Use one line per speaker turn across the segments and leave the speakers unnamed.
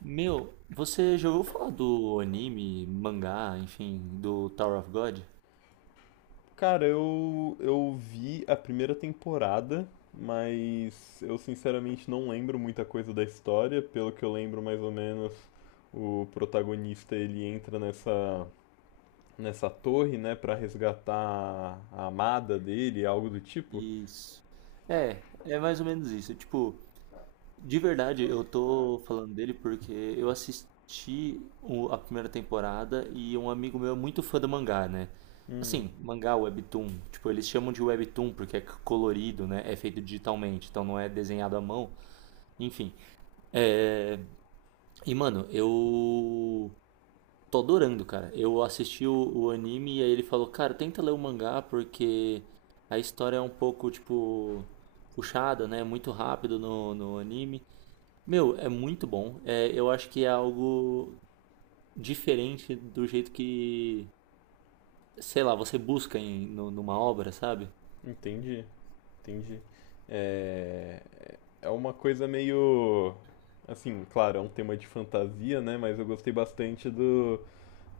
Meu, você já ouviu falar do anime, mangá, enfim, do Tower of God?
Cara, eu vi a primeira temporada, mas eu sinceramente não lembro muita coisa da história. Pelo que eu lembro, mais ou menos, o protagonista ele entra nessa torre, né, pra resgatar a amada dele, algo do tipo.
Isso. É, é mais ou menos isso. Tipo, de verdade, eu tô falando dele porque eu assisti a primeira temporada e um amigo meu é muito fã do mangá, né? Assim, mangá, webtoon. Tipo, eles chamam de webtoon porque é colorido, né? É feito digitalmente, então não é desenhado à mão. Enfim. É... E, mano, eu. Tô adorando, cara. Eu assisti o anime e aí ele falou, cara, tenta ler o mangá porque a história é um pouco, tipo, puxada, né? Muito rápido no anime. Meu, é muito bom. É, eu acho que é algo diferente do jeito que, sei lá, você busca numa obra, sabe?
Entendi, entendi. É, é uma coisa meio. Assim, claro, é um tema de fantasia, né, mas eu gostei bastante do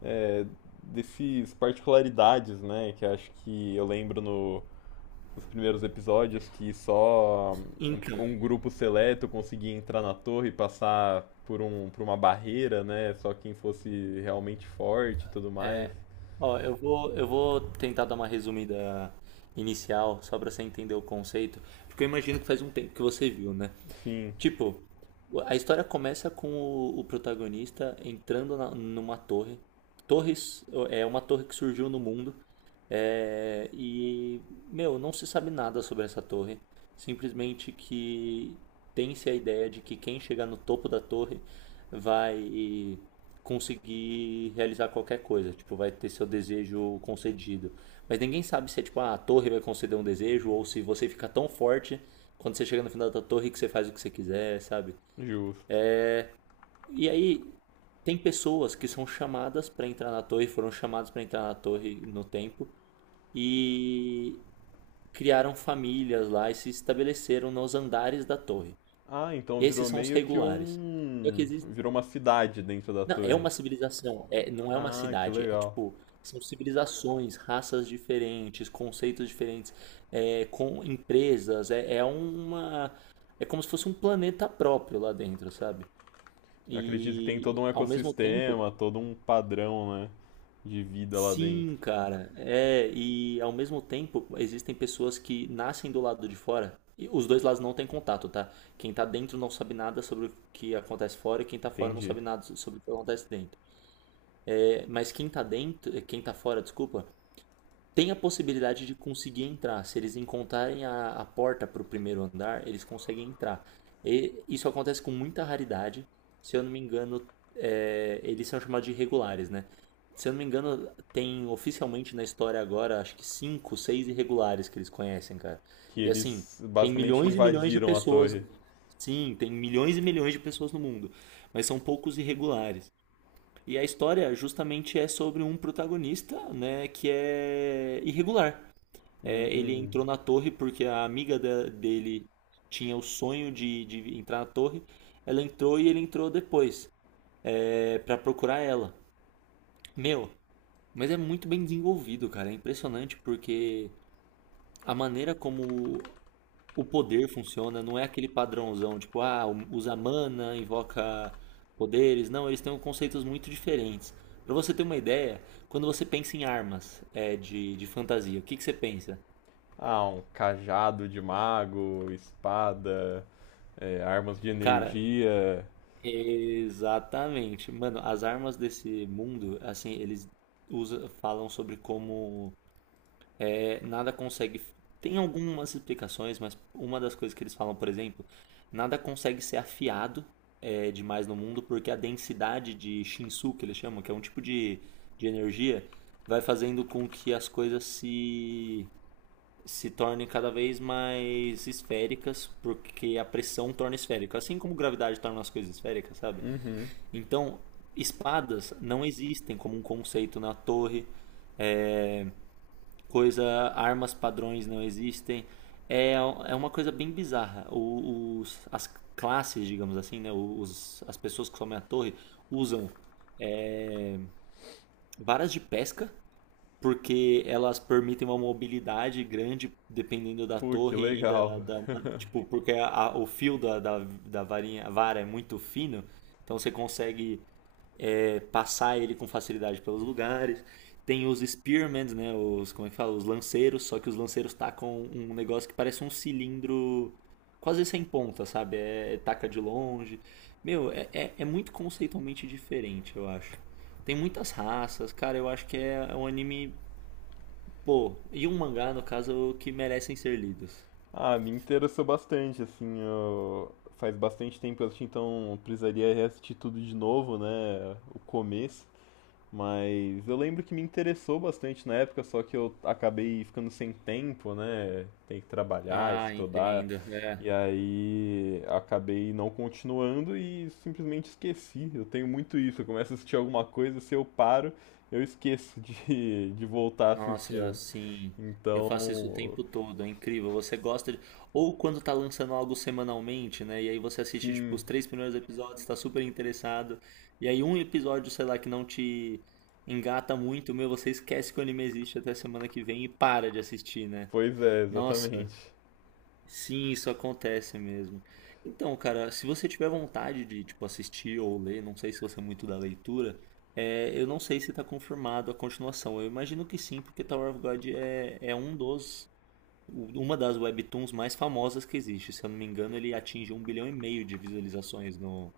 é, desses particularidades, né? Que acho que eu lembro no, nos primeiros episódios que só
Então,
um grupo seleto conseguia entrar na torre e passar por, um, por uma barreira, né? Só quem fosse realmente forte e tudo mais.
ó, eu vou tentar dar uma resumida inicial, só pra você entender o conceito, porque eu imagino que faz um tempo que você viu, né?
Sim,
Tipo, a história começa com o protagonista entrando numa torre. Torres é uma torre que surgiu no mundo. é, e, Meu, não se sabe nada sobre essa torre. Simplesmente que tem-se a ideia de que quem chegar no topo da torre vai conseguir realizar qualquer coisa, tipo, vai ter seu desejo concedido. Mas ninguém sabe se é tipo, ah, a torre vai conceder um desejo ou se você fica tão forte quando você chega no final da torre que você faz o que você quiser, sabe?
justo.
E aí tem pessoas que são chamadas pra entrar na torre, foram chamadas pra entrar na torre no tempo e criaram famílias lá e se estabeleceram nos andares da torre.
Ah, então virou
Esses são os
meio que
regulares. Só
um.
que
Virou uma cidade dentro da
não, é
torre.
uma civilização, é, não é uma
Ah, que
cidade, é
legal.
tipo, são civilizações, raças diferentes, conceitos diferentes, é, com empresas, é, é uma, é como se fosse um planeta próprio lá dentro, sabe?
Eu acredito que tem todo
E
um
ao mesmo tempo,
ecossistema, todo um padrão, né? De vida lá dentro.
sim, cara, e ao mesmo tempo existem pessoas que nascem do lado de fora, e os dois lados não têm contato, tá? Quem tá dentro não sabe nada sobre o que acontece fora e quem tá fora não
Entendi.
sabe nada sobre o que acontece dentro. É, mas quem tá dentro, é, quem tá fora, desculpa, tem a possibilidade de conseguir entrar. Se eles encontrarem a porta para o primeiro andar, eles conseguem entrar. E isso acontece com muita raridade. Se eu não me engano, eles são chamados de irregulares, né? Se eu não me engano, tem oficialmente na história agora, acho que cinco, seis irregulares que eles conhecem, cara.
Que
E assim,
eles
tem
basicamente
milhões e milhões de
invadiram a
pessoas.
torre.
Sim, tem milhões e milhões de pessoas no mundo, mas são poucos irregulares. E a história justamente é sobre um protagonista, né, que é irregular. É, ele
Hum.
entrou na torre porque a amiga dele tinha o sonho de entrar na torre. Ela entrou e ele entrou depois, para procurar ela. Meu, mas é muito bem desenvolvido, cara. É impressionante porque a maneira como o poder funciona, não é aquele padrãozão, tipo, ah, usa mana, invoca poderes. Não, eles têm conceitos muito diferentes. Pra você ter uma ideia, quando você pensa em armas de fantasia, o que, que você pensa?
Ah, um cajado de mago, espada, é, armas de
Cara,
energia.
exatamente. Mano, as armas desse mundo, assim, eles usa, falam sobre como nada consegue. Tem algumas explicações, mas uma das coisas que eles falam, por exemplo, nada consegue ser afiado demais no mundo porque a densidade de Shinsu, que eles chamam, que é um tipo de energia, vai fazendo com que as coisas se tornem cada vez mais esféricas, porque a pressão torna esférica. Assim como gravidade torna as coisas esféricas, sabe?
Uhum.
Então, espadas não existem como um conceito na torre. É, coisa, armas padrões não existem. É uma coisa bem bizarra. As classes, digamos assim, né? As pessoas que somem a torre usam varas de pesca, porque elas permitem uma mobilidade grande dependendo da
Pô, que
torre e
legal.
tipo, porque o fio da varinha, a vara é muito fino, então você consegue passar ele com facilidade pelos lugares. Tem os Spearmen, né? Os, como é que fala? Os lanceiros, só que os lanceiros tacam um negócio que parece um cilindro quase sem ponta, sabe? É taca de longe. Meu, é muito conceitualmente diferente, eu acho. Tem muitas raças, cara, eu acho que é um anime, pô, e um mangá, no caso, que merecem ser lidos.
Ah, me interessou bastante, assim, eu- faz bastante tempo que eu assisti, então eu precisaria assistir tudo de novo, né? O começo. Mas eu lembro que me interessou bastante na época, só que eu acabei ficando sem tempo, né? Tem que trabalhar,
Ah,
estudar,
entendo. É.
e aí acabei não continuando e simplesmente esqueci. Eu tenho muito isso, eu começo a assistir alguma coisa, se eu paro, eu esqueço de, de voltar a assistir,
Nossa,
né?
sim. Eu faço isso o
Então,
tempo todo, é incrível. Você gosta de. Ou quando tá lançando algo semanalmente, né? E aí você assiste, tipo,
sim,
os três primeiros episódios, tá super interessado. E aí um episódio, sei lá, que não te engata muito, meu, você esquece que o anime existe até semana que vem e para de assistir, né?
pois é,
Nossa,
exatamente.
sim, isso acontece mesmo. Então, cara, se você tiver vontade de, tipo, assistir ou ler, não sei se você é muito da leitura, eu não sei se está confirmado a continuação. Eu imagino que sim, porque Tower of God é um dos, uma das webtoons mais famosas que existe. Se eu não me engano, ele atinge 1,5 bilhão de visualizações no,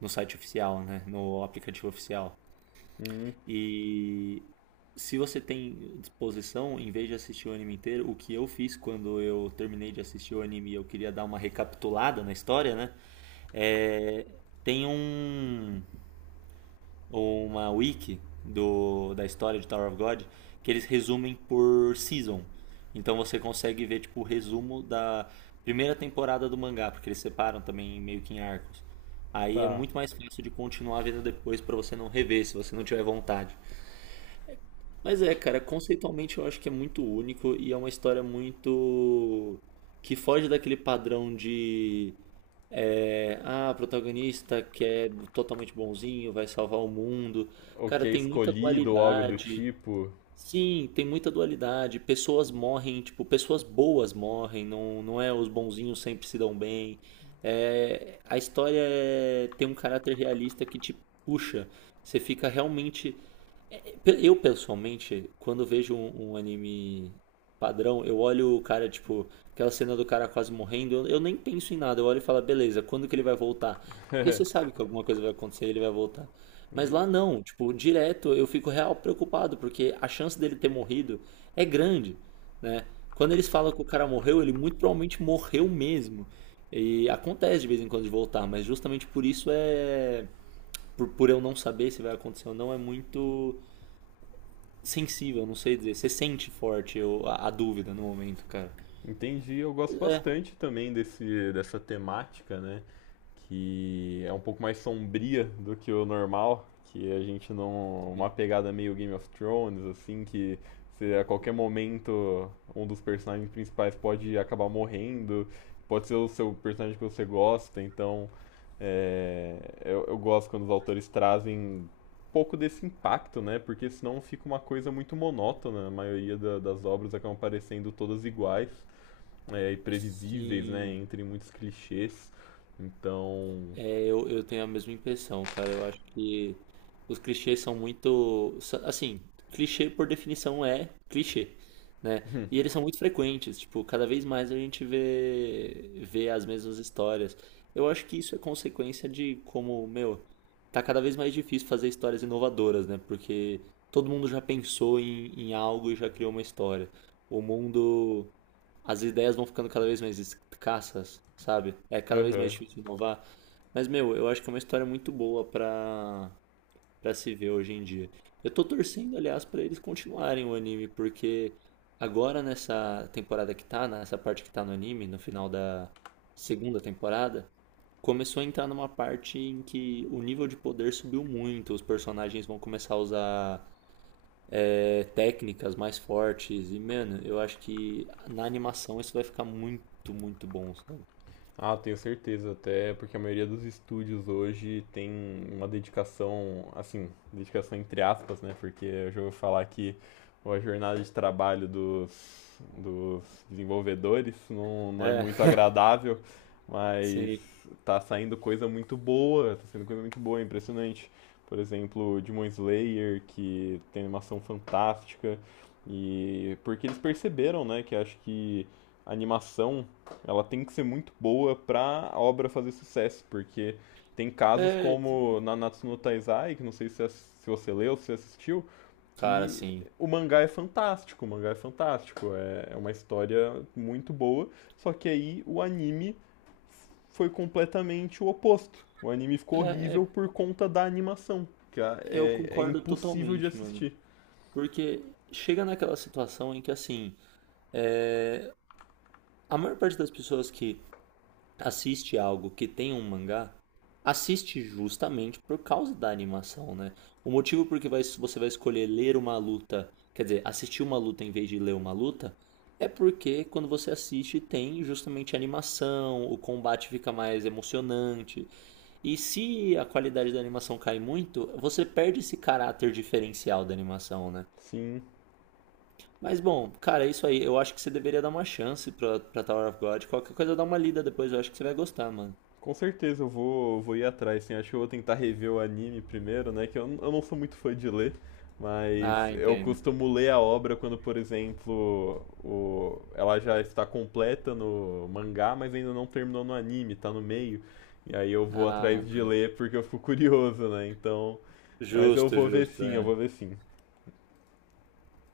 no site oficial, né? No aplicativo oficial.
Hum,
E se você tem disposição, em vez de assistir o anime inteiro, o que eu fiz quando eu terminei de assistir o anime e eu queria dar uma recapitulada na história, né? É, tem um, uma wiki do, da história de Tower of God que eles resumem por season. Então você consegue ver tipo o resumo da primeira temporada do mangá, porque eles separam também meio que em arcos. Aí é
tá.
muito mais fácil de continuar vendo depois pra você não rever, se você não tiver vontade. Mas é, cara, conceitualmente eu acho que é muito único e é uma história muito. Que foge daquele padrão de. O protagonista que é totalmente bonzinho, vai salvar o mundo.
Ok,
Cara, tem muita
escolhido ou algo do
dualidade.
tipo.
Sim, tem muita dualidade. Pessoas morrem, tipo, pessoas boas morrem, não, não é os bonzinhos sempre se dão bem. É, a história tem um caráter realista que te puxa. Você fica realmente. Eu, pessoalmente, quando vejo um anime padrão, eu olho o cara, tipo, aquela cena do cara quase morrendo, eu nem penso em nada, eu olho e falo, "Ah, beleza, quando que ele vai voltar? Porque você sabe que alguma coisa vai acontecer e ele vai voltar. Mas lá não, tipo, direto eu fico real preocupado, porque a chance dele ter morrido é grande, né? Quando eles falam que o cara morreu, ele muito provavelmente morreu mesmo. E acontece de vez em quando de voltar, mas justamente por isso é. Por eu não saber se vai acontecer ou não, é muito sensível, não sei dizer. Você sente forte a dúvida no momento, cara.
Entendi, eu gosto
É.
bastante também dessa temática, né? Que é um pouco mais sombria do que o normal, que a gente não. Uma pegada meio Game of Thrones, assim, que se a qualquer momento um dos personagens principais pode acabar morrendo, pode ser o seu personagem que você gosta, então é, eu gosto quando os autores trazem um pouco desse impacto, né? Porque senão fica uma coisa muito monótona, a maioria da- das obras acabam parecendo todas iguais e previsíveis, né?
Sim.
Entre muitos clichês. Então.
Eu tenho a mesma impressão, cara. Eu acho que os clichês são muito. Assim, clichê por definição é clichê, né? E eles são muito frequentes, tipo, cada vez mais a gente vê as mesmas histórias. Eu acho que isso é consequência de como, meu, tá cada vez mais difícil fazer histórias inovadoras, né? Porque todo mundo já pensou em algo e já criou uma história. O mundo as ideias vão ficando cada vez mais escassas, sabe? É cada vez mais
Aham.
difícil inovar. Mas, meu, eu acho que é uma história muito boa pra se ver hoje em dia. Eu tô torcendo, aliás, pra eles continuarem o anime, porque agora nessa temporada que tá, nessa parte que tá no anime, no final da segunda temporada, começou a entrar numa parte em que o nível de poder subiu muito, os personagens vão começar a usar técnicas mais fortes. E, mano, eu acho que na animação isso vai ficar muito, muito bom, sabe?
Ah, tenho certeza, até porque a maioria dos estúdios hoje tem uma dedicação, assim, dedicação entre aspas, né? Porque eu já ouvi falar que a jornada de trabalho dos desenvolvedores não é
É,
muito agradável, mas
sim.
tá saindo coisa muito boa, tá saindo coisa muito boa, é impressionante. Por exemplo, Demon Slayer, que tem animação fantástica, e porque eles perceberam, né, que acho que a animação ela tem que ser muito boa pra a obra fazer sucesso, porque tem casos
É,
como Nanatsu no Taizai, que não sei se, se você leu, se assistiu,
cara,
que
assim.
o mangá é fantástico, o mangá é fantástico, é uma história muito boa, só que aí o anime foi completamente o oposto. O anime
É,
ficou horrível
é,
por conta da animação, que
eu
é
concordo
impossível de
totalmente, mano.
assistir.
Porque chega naquela situação em que, assim, a maior parte das pessoas que assiste algo que tem um mangá, assiste justamente por causa da animação, né? O motivo por que você vai escolher ler uma luta, quer dizer, assistir uma luta em vez de ler uma luta, é porque quando você assiste tem justamente animação, o combate fica mais emocionante. E se a qualidade da animação cai muito, você perde esse caráter diferencial da animação, né?
Sim,
Mas bom, cara, é isso aí. Eu acho que você deveria dar uma chance pra Tower of God. Qualquer coisa, dá uma lida depois. Eu acho que você vai gostar, mano.
com certeza eu vou, vou ir atrás, sim. Acho que eu vou tentar rever o anime primeiro, né? Que eu, n- eu não sou muito fã de ler,
Ah,
mas eu
entendo.
costumo ler a obra quando, por exemplo, o, ela já está completa no mangá, mas ainda não terminou no anime, tá no meio. E aí eu vou
Ah,
atrás de ler porque eu fico curioso, né? Então, mas eu
justo,
vou ver
justo.
sim, eu
É.
vou ver sim.